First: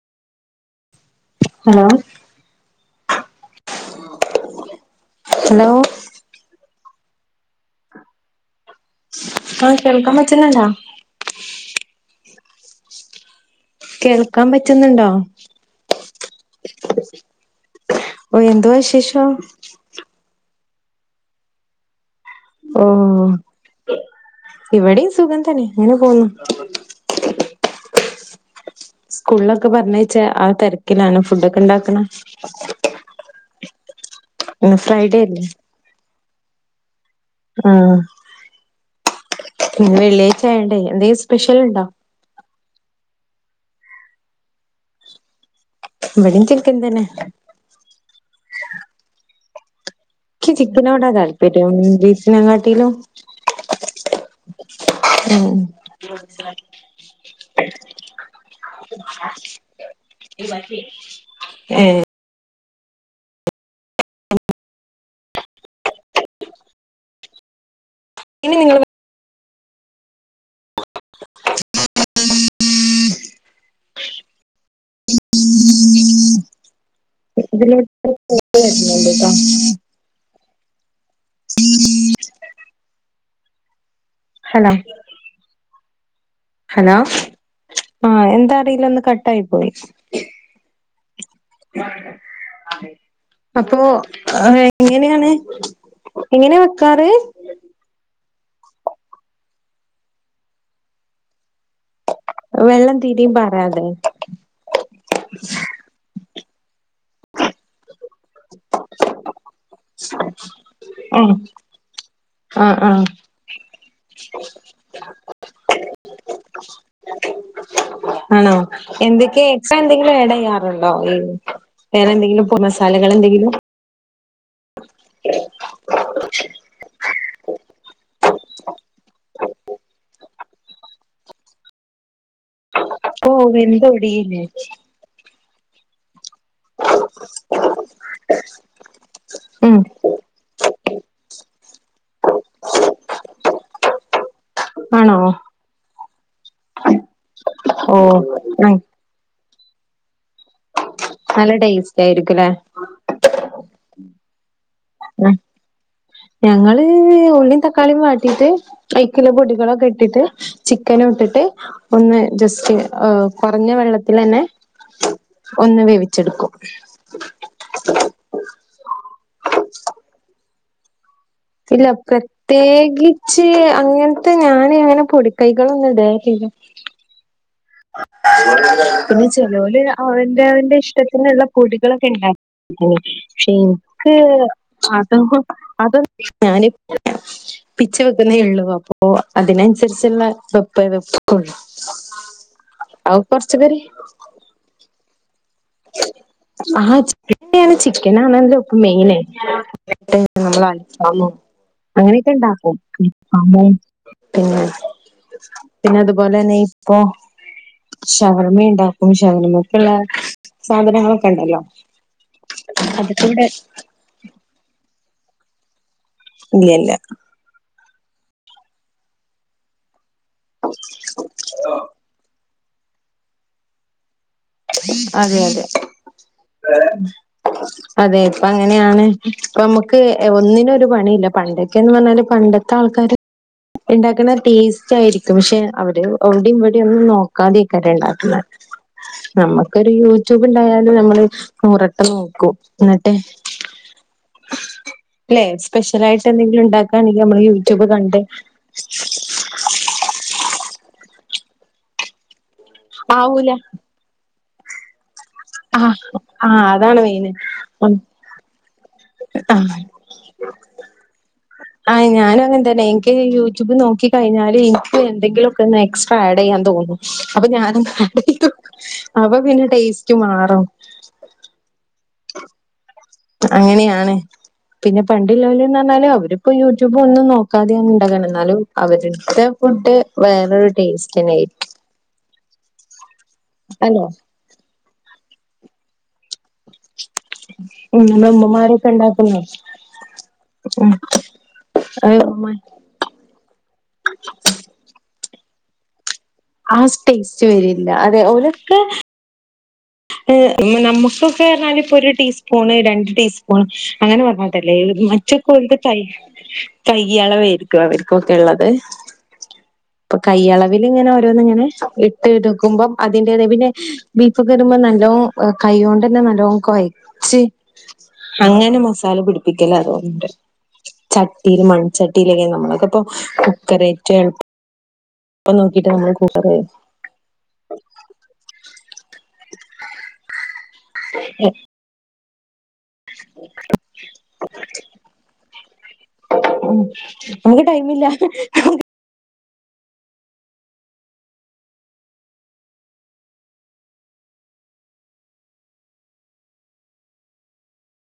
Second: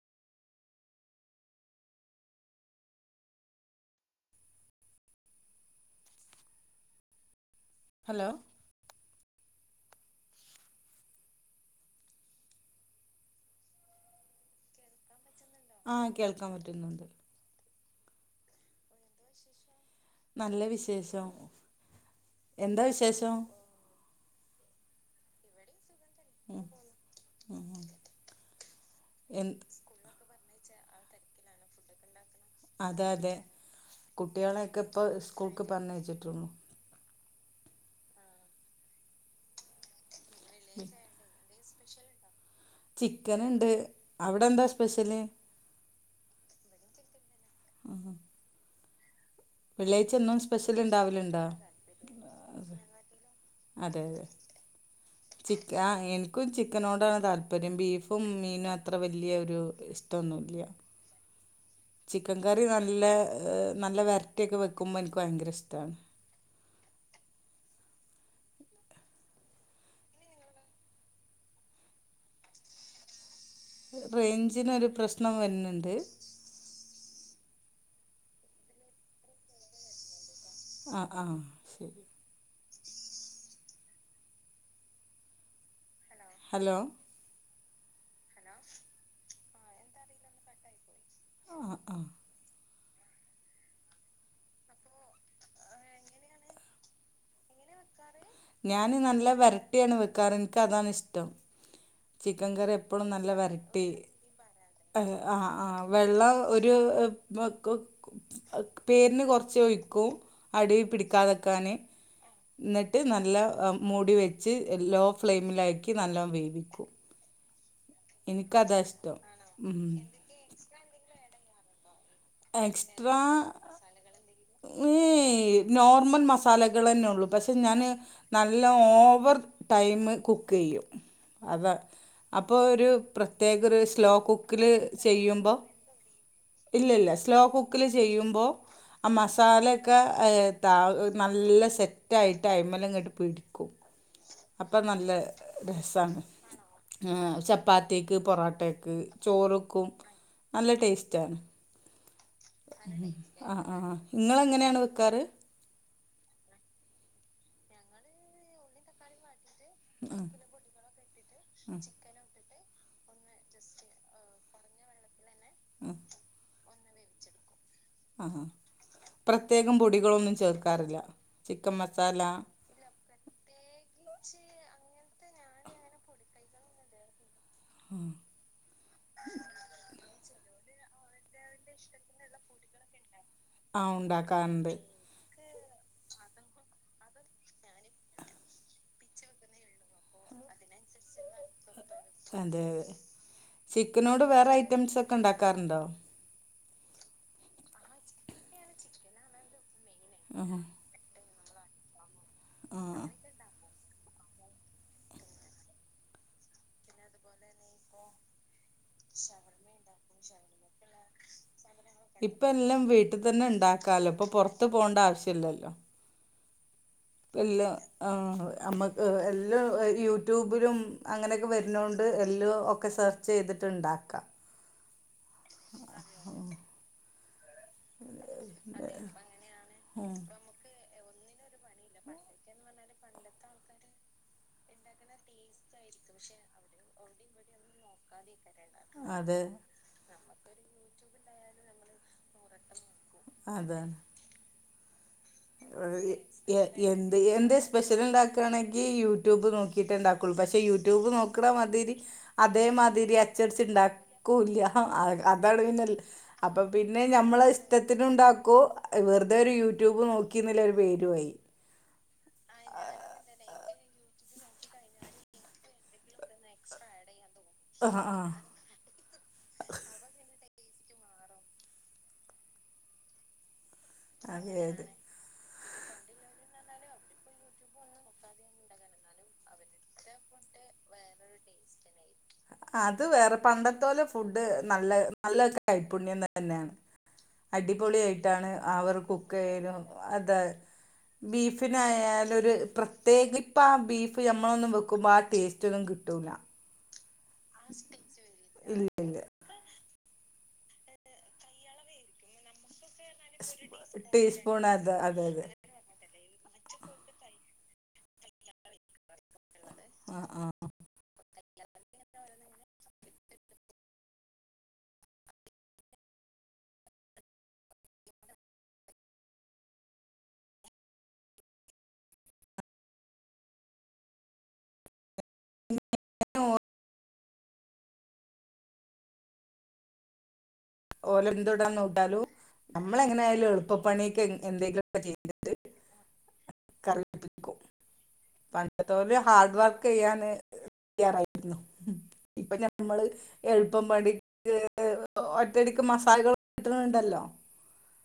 Hello. Hello. Hello. ആഹ കേൾക്കാൻ പറ്റ്ന്ന്ണ്ടോ? കേൾക്കാൻ പറ്റുന്നുണ്ടോ? ആഹ കേൾക്കാൻ പറ്റുന്നുണ്ട്. ഓ എന്തുവാ വിശേഷം? നല്ല വിശേഷം ഓ എന്താ വിശേഷം? ഇവിടെയും സുഖം തന്നെ ഇങ്ങനെ പോന്നു. ഉം എ സ്കൂളിലൊക്കെ പറഞ്ഞ യച്ച ആ തിരക്കിലാണ് ഫുഡൊക്കെ ഉണ്ടാക്ക് െണ. അതെ അതെ കുട്ടികളെ ഇന്ന് ഒക്കെ ഇപ്പ ഫ്രൈഡേ അല്ലേ സ്കൂൾക്ക് പറഞ്ഞയച്ചിട്ടുള്ളു. ആ ഇന്ന് വെള്ളിയായ്ചായോണ്ടെയ് എന്തേലും സ്പെ ഷല്ലുണ്ടോ? ചിക്കൻ ഉണ്ട് അവിടെ എന്താ സ്പെഷ്യല്? ഇവടിൻ ചിക്കൻ തന്നെ. മ് സ്പെഷ്യൽ ചിക്കനോടാ ഉണ്ടാവലുണ്ടോ താല്പര്യം ബീഫിനെകാട്ടിലും. അതെ ചിക്ക ആ ഇനിക്കും ചിക്കനോടാണ് താല്പര്യം ബീഫും മീനും അത്ര വല്ിയ ഒരു [unintelligible] ഏഹ് ചിക്കന് കറി നല്ല നല്ല വെരെറ്റിയൊക്കെ വെക്കുമ്പ ഇനിക്ക് ഭയങ്കര ഇഷ്ടാണ്. ഇനി നിങ്ങ റേഞ്ചിനൊരു പ്രശ്നം വരുന്നുണ്ട്. [unintelligible] ആ ആ ശരി. ഹലോ ഹലോ ആഹ എന്താ അറിയില ഒന്ന് കട്ടായി പോയി. ആ ആ അപ്പൊ എ എങ്ങനെയാണ്? എങ്ങനാ വെക്കാറ്? ഞാന് നല്ല വെരട്ടിയാണ് വെക്കാറ് എനിക്കതാണ് ഇഷ്ടം. ചിക്കൻ കറി വെള്ളം എപ്പഴും നല്ല തീരയും പാരാതെ വെരട്ടി ആ ആ വെള്ള ഒരു [unintelligible] പേരിന് കുറച്ച് ഒഴിക്കും ഉം അടീപിടിക്കാതക്കാന്. ആഹ് എന്നിട്ട് ആഹ് നല്ല മൂടി വെച്ച് ലോ ഫ്ലെയിമിലാക്കി നലോം വേവിക്കും. ആണോ എനിക്കതാ ഇഷ്ടം എന്തൊക്കെയ എക്സ്ര ഉം. എന്തെങ്കിലും ആഡ്യ്യാറുണ്ടോ ഈ വേറെ എന്തെങ്കിലും പ്പൊ മസാലകലെ എക്സ്ട്രാ ന്തെങ്കിലും ഈ നോർമൽ മസാലകളെന്ന്ഒള്ളു പക്ഷെ ഞാൻ നല്ല ഓവർ ടൈമ് കുക്ക് ചെയ്യും അതാണ് അപ്പോൾ ഒരു ഓ പ്രത്യേകഒര് സ്ലോ വെന്തൊടിയില്ലേ കുക്കിൽ ചെയ്യുമ്പോ ഇല്ല ഇല്ല സ്ലോ കുക്കില് ചെയ്യുമ്പോ ആ ഉം മസാലൊക്കെ ത നല്ല സെറ്റായിട്ട് അയ്മല് ഇങ്ങട്ട് പിടിക്കും അപ്പൊ നല്ല ആണോ രസാണ് ആ ഓ ചപ്പാത്തിക്ക് ഉം പൊറോട്ടക്ക് ചോറ് ക്കും നല്ല ടേസ്റ്റാണ് നല്ല ടേസ്റ്റ് ആയിരിക്കുംല്ലേ ആഹ് ആഹ് ഇങ്ങളെങ്ങനെയാണ് വെക്കാറ് ഉം ഞങ്ങള് ഉള്ളിം തക്കാളിം വാട്ടീട്ട് അയ്ക്ക്ള്ള പൊടി ഉം ക്കെട്ടിട്ട് ചിക്കനും ട്ടിട്ട് ഒന്ന് ജസ്റ്റ് ആഹ് കുറഞ്ഞ വെള്ളത്തിലെന്നെ ഒന്ന് വേവിച്ചെടുക്കും ആഹാ പ്രത്യേകം പൊടികളൊന്നും ചേർക്കാറില്ല ചിക്കൻ ഇല്ല മസാല പ്രത്യേകിച്ച് അങ്ങനത്തെ ഞാന് അങ്ങനെ പൊടിക്കൈകളൊന്നും ഇടേലില്ല പിന്നെ ചെലോല് അവന്റെ അവന്റെ ഇഷ്ടത്തിനുള്ള കുടികളൊക്കെ ണ്ടാക്ക പക്ഷെ ആ എനിക്ക് ഉണ്ടാക്കാറുണ്ട് അത അതൊ ഞാനി പിച്ച വെക്കുന്നേ ഉള്ളൂ അപ്പൊ അതിനനുസരിച്ചുള്ള വെപ്പ് വെക്കള്ളൂ അതെതെ ചിക്കനോട് വേറെ ഐറ്റംസ് ഒക്കെ ണ്ടാക്കാറുണ്ടോ ആഹ് ചിക്കനെ ചിക്കനാണല്ലോ ഇപ്പ മെയിന് ആ നമ്മള അാമോ അങ്ങനെയൊക്കെ ഉണ്ടാക്കും ആ പിന്നെ പിന്നെ അതുപോലെന്നെ ഇപ്പൊ ഷവർമി ണ്ടാകും ഷവർമക്ക്ള്ളെ സാധനങ്ങളൊക്കെ ണ്ടല്ലോ ഇപ്പ എല്ലാം വീട്ടിതന്നെ ണ്ടാക്കാലോ ഇപ്പൊ പൊറത്ത് പോണ്ട ആവശ്യല്ലല്ലോ ഇല്ല്യ ല്ല ഇല്ലാ ആ നമ്മക്ക് എല്ലാം യൂ ട്യൂബിലും അങ്ങനൊക്കെ വരുന്നോണ്ട് എല്ലാം ഒക്കെ സെർച്ച് ചെയ്തിട്ട്ണ്ടാക്കാ അതെ അതെ അതെ ഇപ്പ അങ്ങനെയാണ് ഇപ്പ മ്മക്ക് ഒന്നിനും ഒരു പണീല്ല പണ്ട ത്യം പറഞ്ഞാല് പണ്ടത്തെ ആൾക്കാർ ണ്ടാക്ണ ടേസ്റ്റ് ആയിരിക്കും ക്ഷെ അവര് അവിടെം ഇവിടേം ഒന്നും നോക്കാതെക്കാര് ണ്ടാക്കുന്ന അത് നമ്മക്കൊരു യൂട്യൂബണ്ടായാലും നമ്മള് നൂറട്ടം നോക്കും എന്നിട്ടെ അതാണ് [unintelligible] ല്ലെ സ്പെഷ്യലായിട്ട് എ എന്തെങ്കിലും എന്ത് ഉണ്ടാക്കാണെങ്കില് ഞമ്മള് എന്ത് യൂട്യൂബ് സ്പെഷ്യൽ കണ്ട് ഉണ്ടാക്കൊള്ളൂ പക്ഷെ യൂട്യൂബ് നോ ക്ണമാതിരി അതേമാതിരി ആവൂല അച്ചടിച്ച് ണ്ടാക്കൂല്യ ആ അതാണ് ആ പിന്നെ ആ അപ്പൊ അതാണ് പിന്നെ മെയിന് ഞമ്മളെ ഇഷ്ടത്തിനുണ്ടാക്കൂ വെറുതേ ഒരു ആ യൂട്യൂബ് നോക്കീന്ന്ള്ള ഒരു പേരു ആയി ആ ഞാനും അങ്ങൻതന്നെ എനിക്ക് യൂട്യൂബ് നോക്കി കഴിഞ്ഞാല് എനിക്ക് എന്തെങ്കിലൊക്കെ എക്സ്ട്രാ ആഡ് യ്യാൻ തോന്നു അപ്പൊ ഞാനും ആഹ് ആഹ് അപ്പ പിന്നെ ടേസ്റ്റ് മാറും അങ്ങനെയാണ് അതെ അതെ പിന്നെ പണ്ട്ള്ളോര് ന്നറിഞ്ഞാല് അവരിപ്പോ യൂട്യൂബ് ഒന്നും നോക്കാതെ ആണ് ണ്ടാക്ക്ന്ന് ന്നാലും അവരുട്ത്തെ ഫുഡ് വേറൊരു ടേസ്റ്റ്ണ്ടായിന്ന് അത് വേറെ പണ്ടത്തോലെ ഫുഡ് നല്ല നല്ല കൈപുണ്യ തന്നേണ് ഉം നമ്മളെ അടിപൊളിആയിട്ടാണ് ഉമ്മമാരൊക്കെ അവർ ഉണ്ടാക്കുന്നെ കുക്കെയ്യെലും അതാ ഉം അത് ബീഫിനായാല് ഒര് പ്രത്യേക ഇപ്പ ആ ബീഫ് മ്മളൊന്ന് വെക്കുമ്പോ ആ ടേസ്റ്റ് ഒന്നും കിട്ടൂല്ല ആ ടേസ്റ്റ് വരില്ല അതെ ഊലെക്കെ ഇല്ല ഇല്ല നമുക്കൊക്കെർറഞ്ഞാല് പ്പൊരു ടീസ്പൂണ് രണ്ട് ടീസ്പൂൺ അങ്ങനെ ടീസ്പൂൺ പറഞ്ഞാണ്ടല്ലേ അത് അതെ മറ്റേ അതെ [unintelligible] കൈ അളവായിരിക്കും അവക്കൊക്കെള്ളത് ആ ആ ഇപ്പൊകയ്യളവില്ഇങ്ങനെ ഓരോന്ന് ഇങ്ങനെ ഇട്ട്ഇട്ക്കുമ്മ്മ്പോ അതിന്റത്പിന്നെ ബീഫോ നല്ലോം കൈയ്യോണ്ടന്നെനല്ലോം കോയച് അങ്ങനെ മസാലപിടിപ്പിക്കലതൊന്ന്ണ്ട് ചട്ടില് മൺചട്ടിയിലൊക്കെ നമ്മൾക്കപ്പൊ കുക്കറെ [unintelligible] പ്പം നോക്കീട്ട് നമ്മള് ഓല് ന്ത്‌ ടാൻ നോക്കിയാലും നമ്മളെങ്ങനെആയാലും എളുപ്പണിയൊക്കെ എന്തെങ്കിലുംക്കെ ചെയ്യ്തിട്ട് ഉ നമുക്ക് ടൈമഇില്ല പണ്ടത്തോല് ഹാർഡ് വർക്ക്യ്യാന് തയ്യാറായിരുന്നു ഇപ്പൊഞമ്മള് എളുപ്പംപണിക്ക് തടിക്ക് മസാലകൾകിട്ടുന്നുണ്ടല്ലോ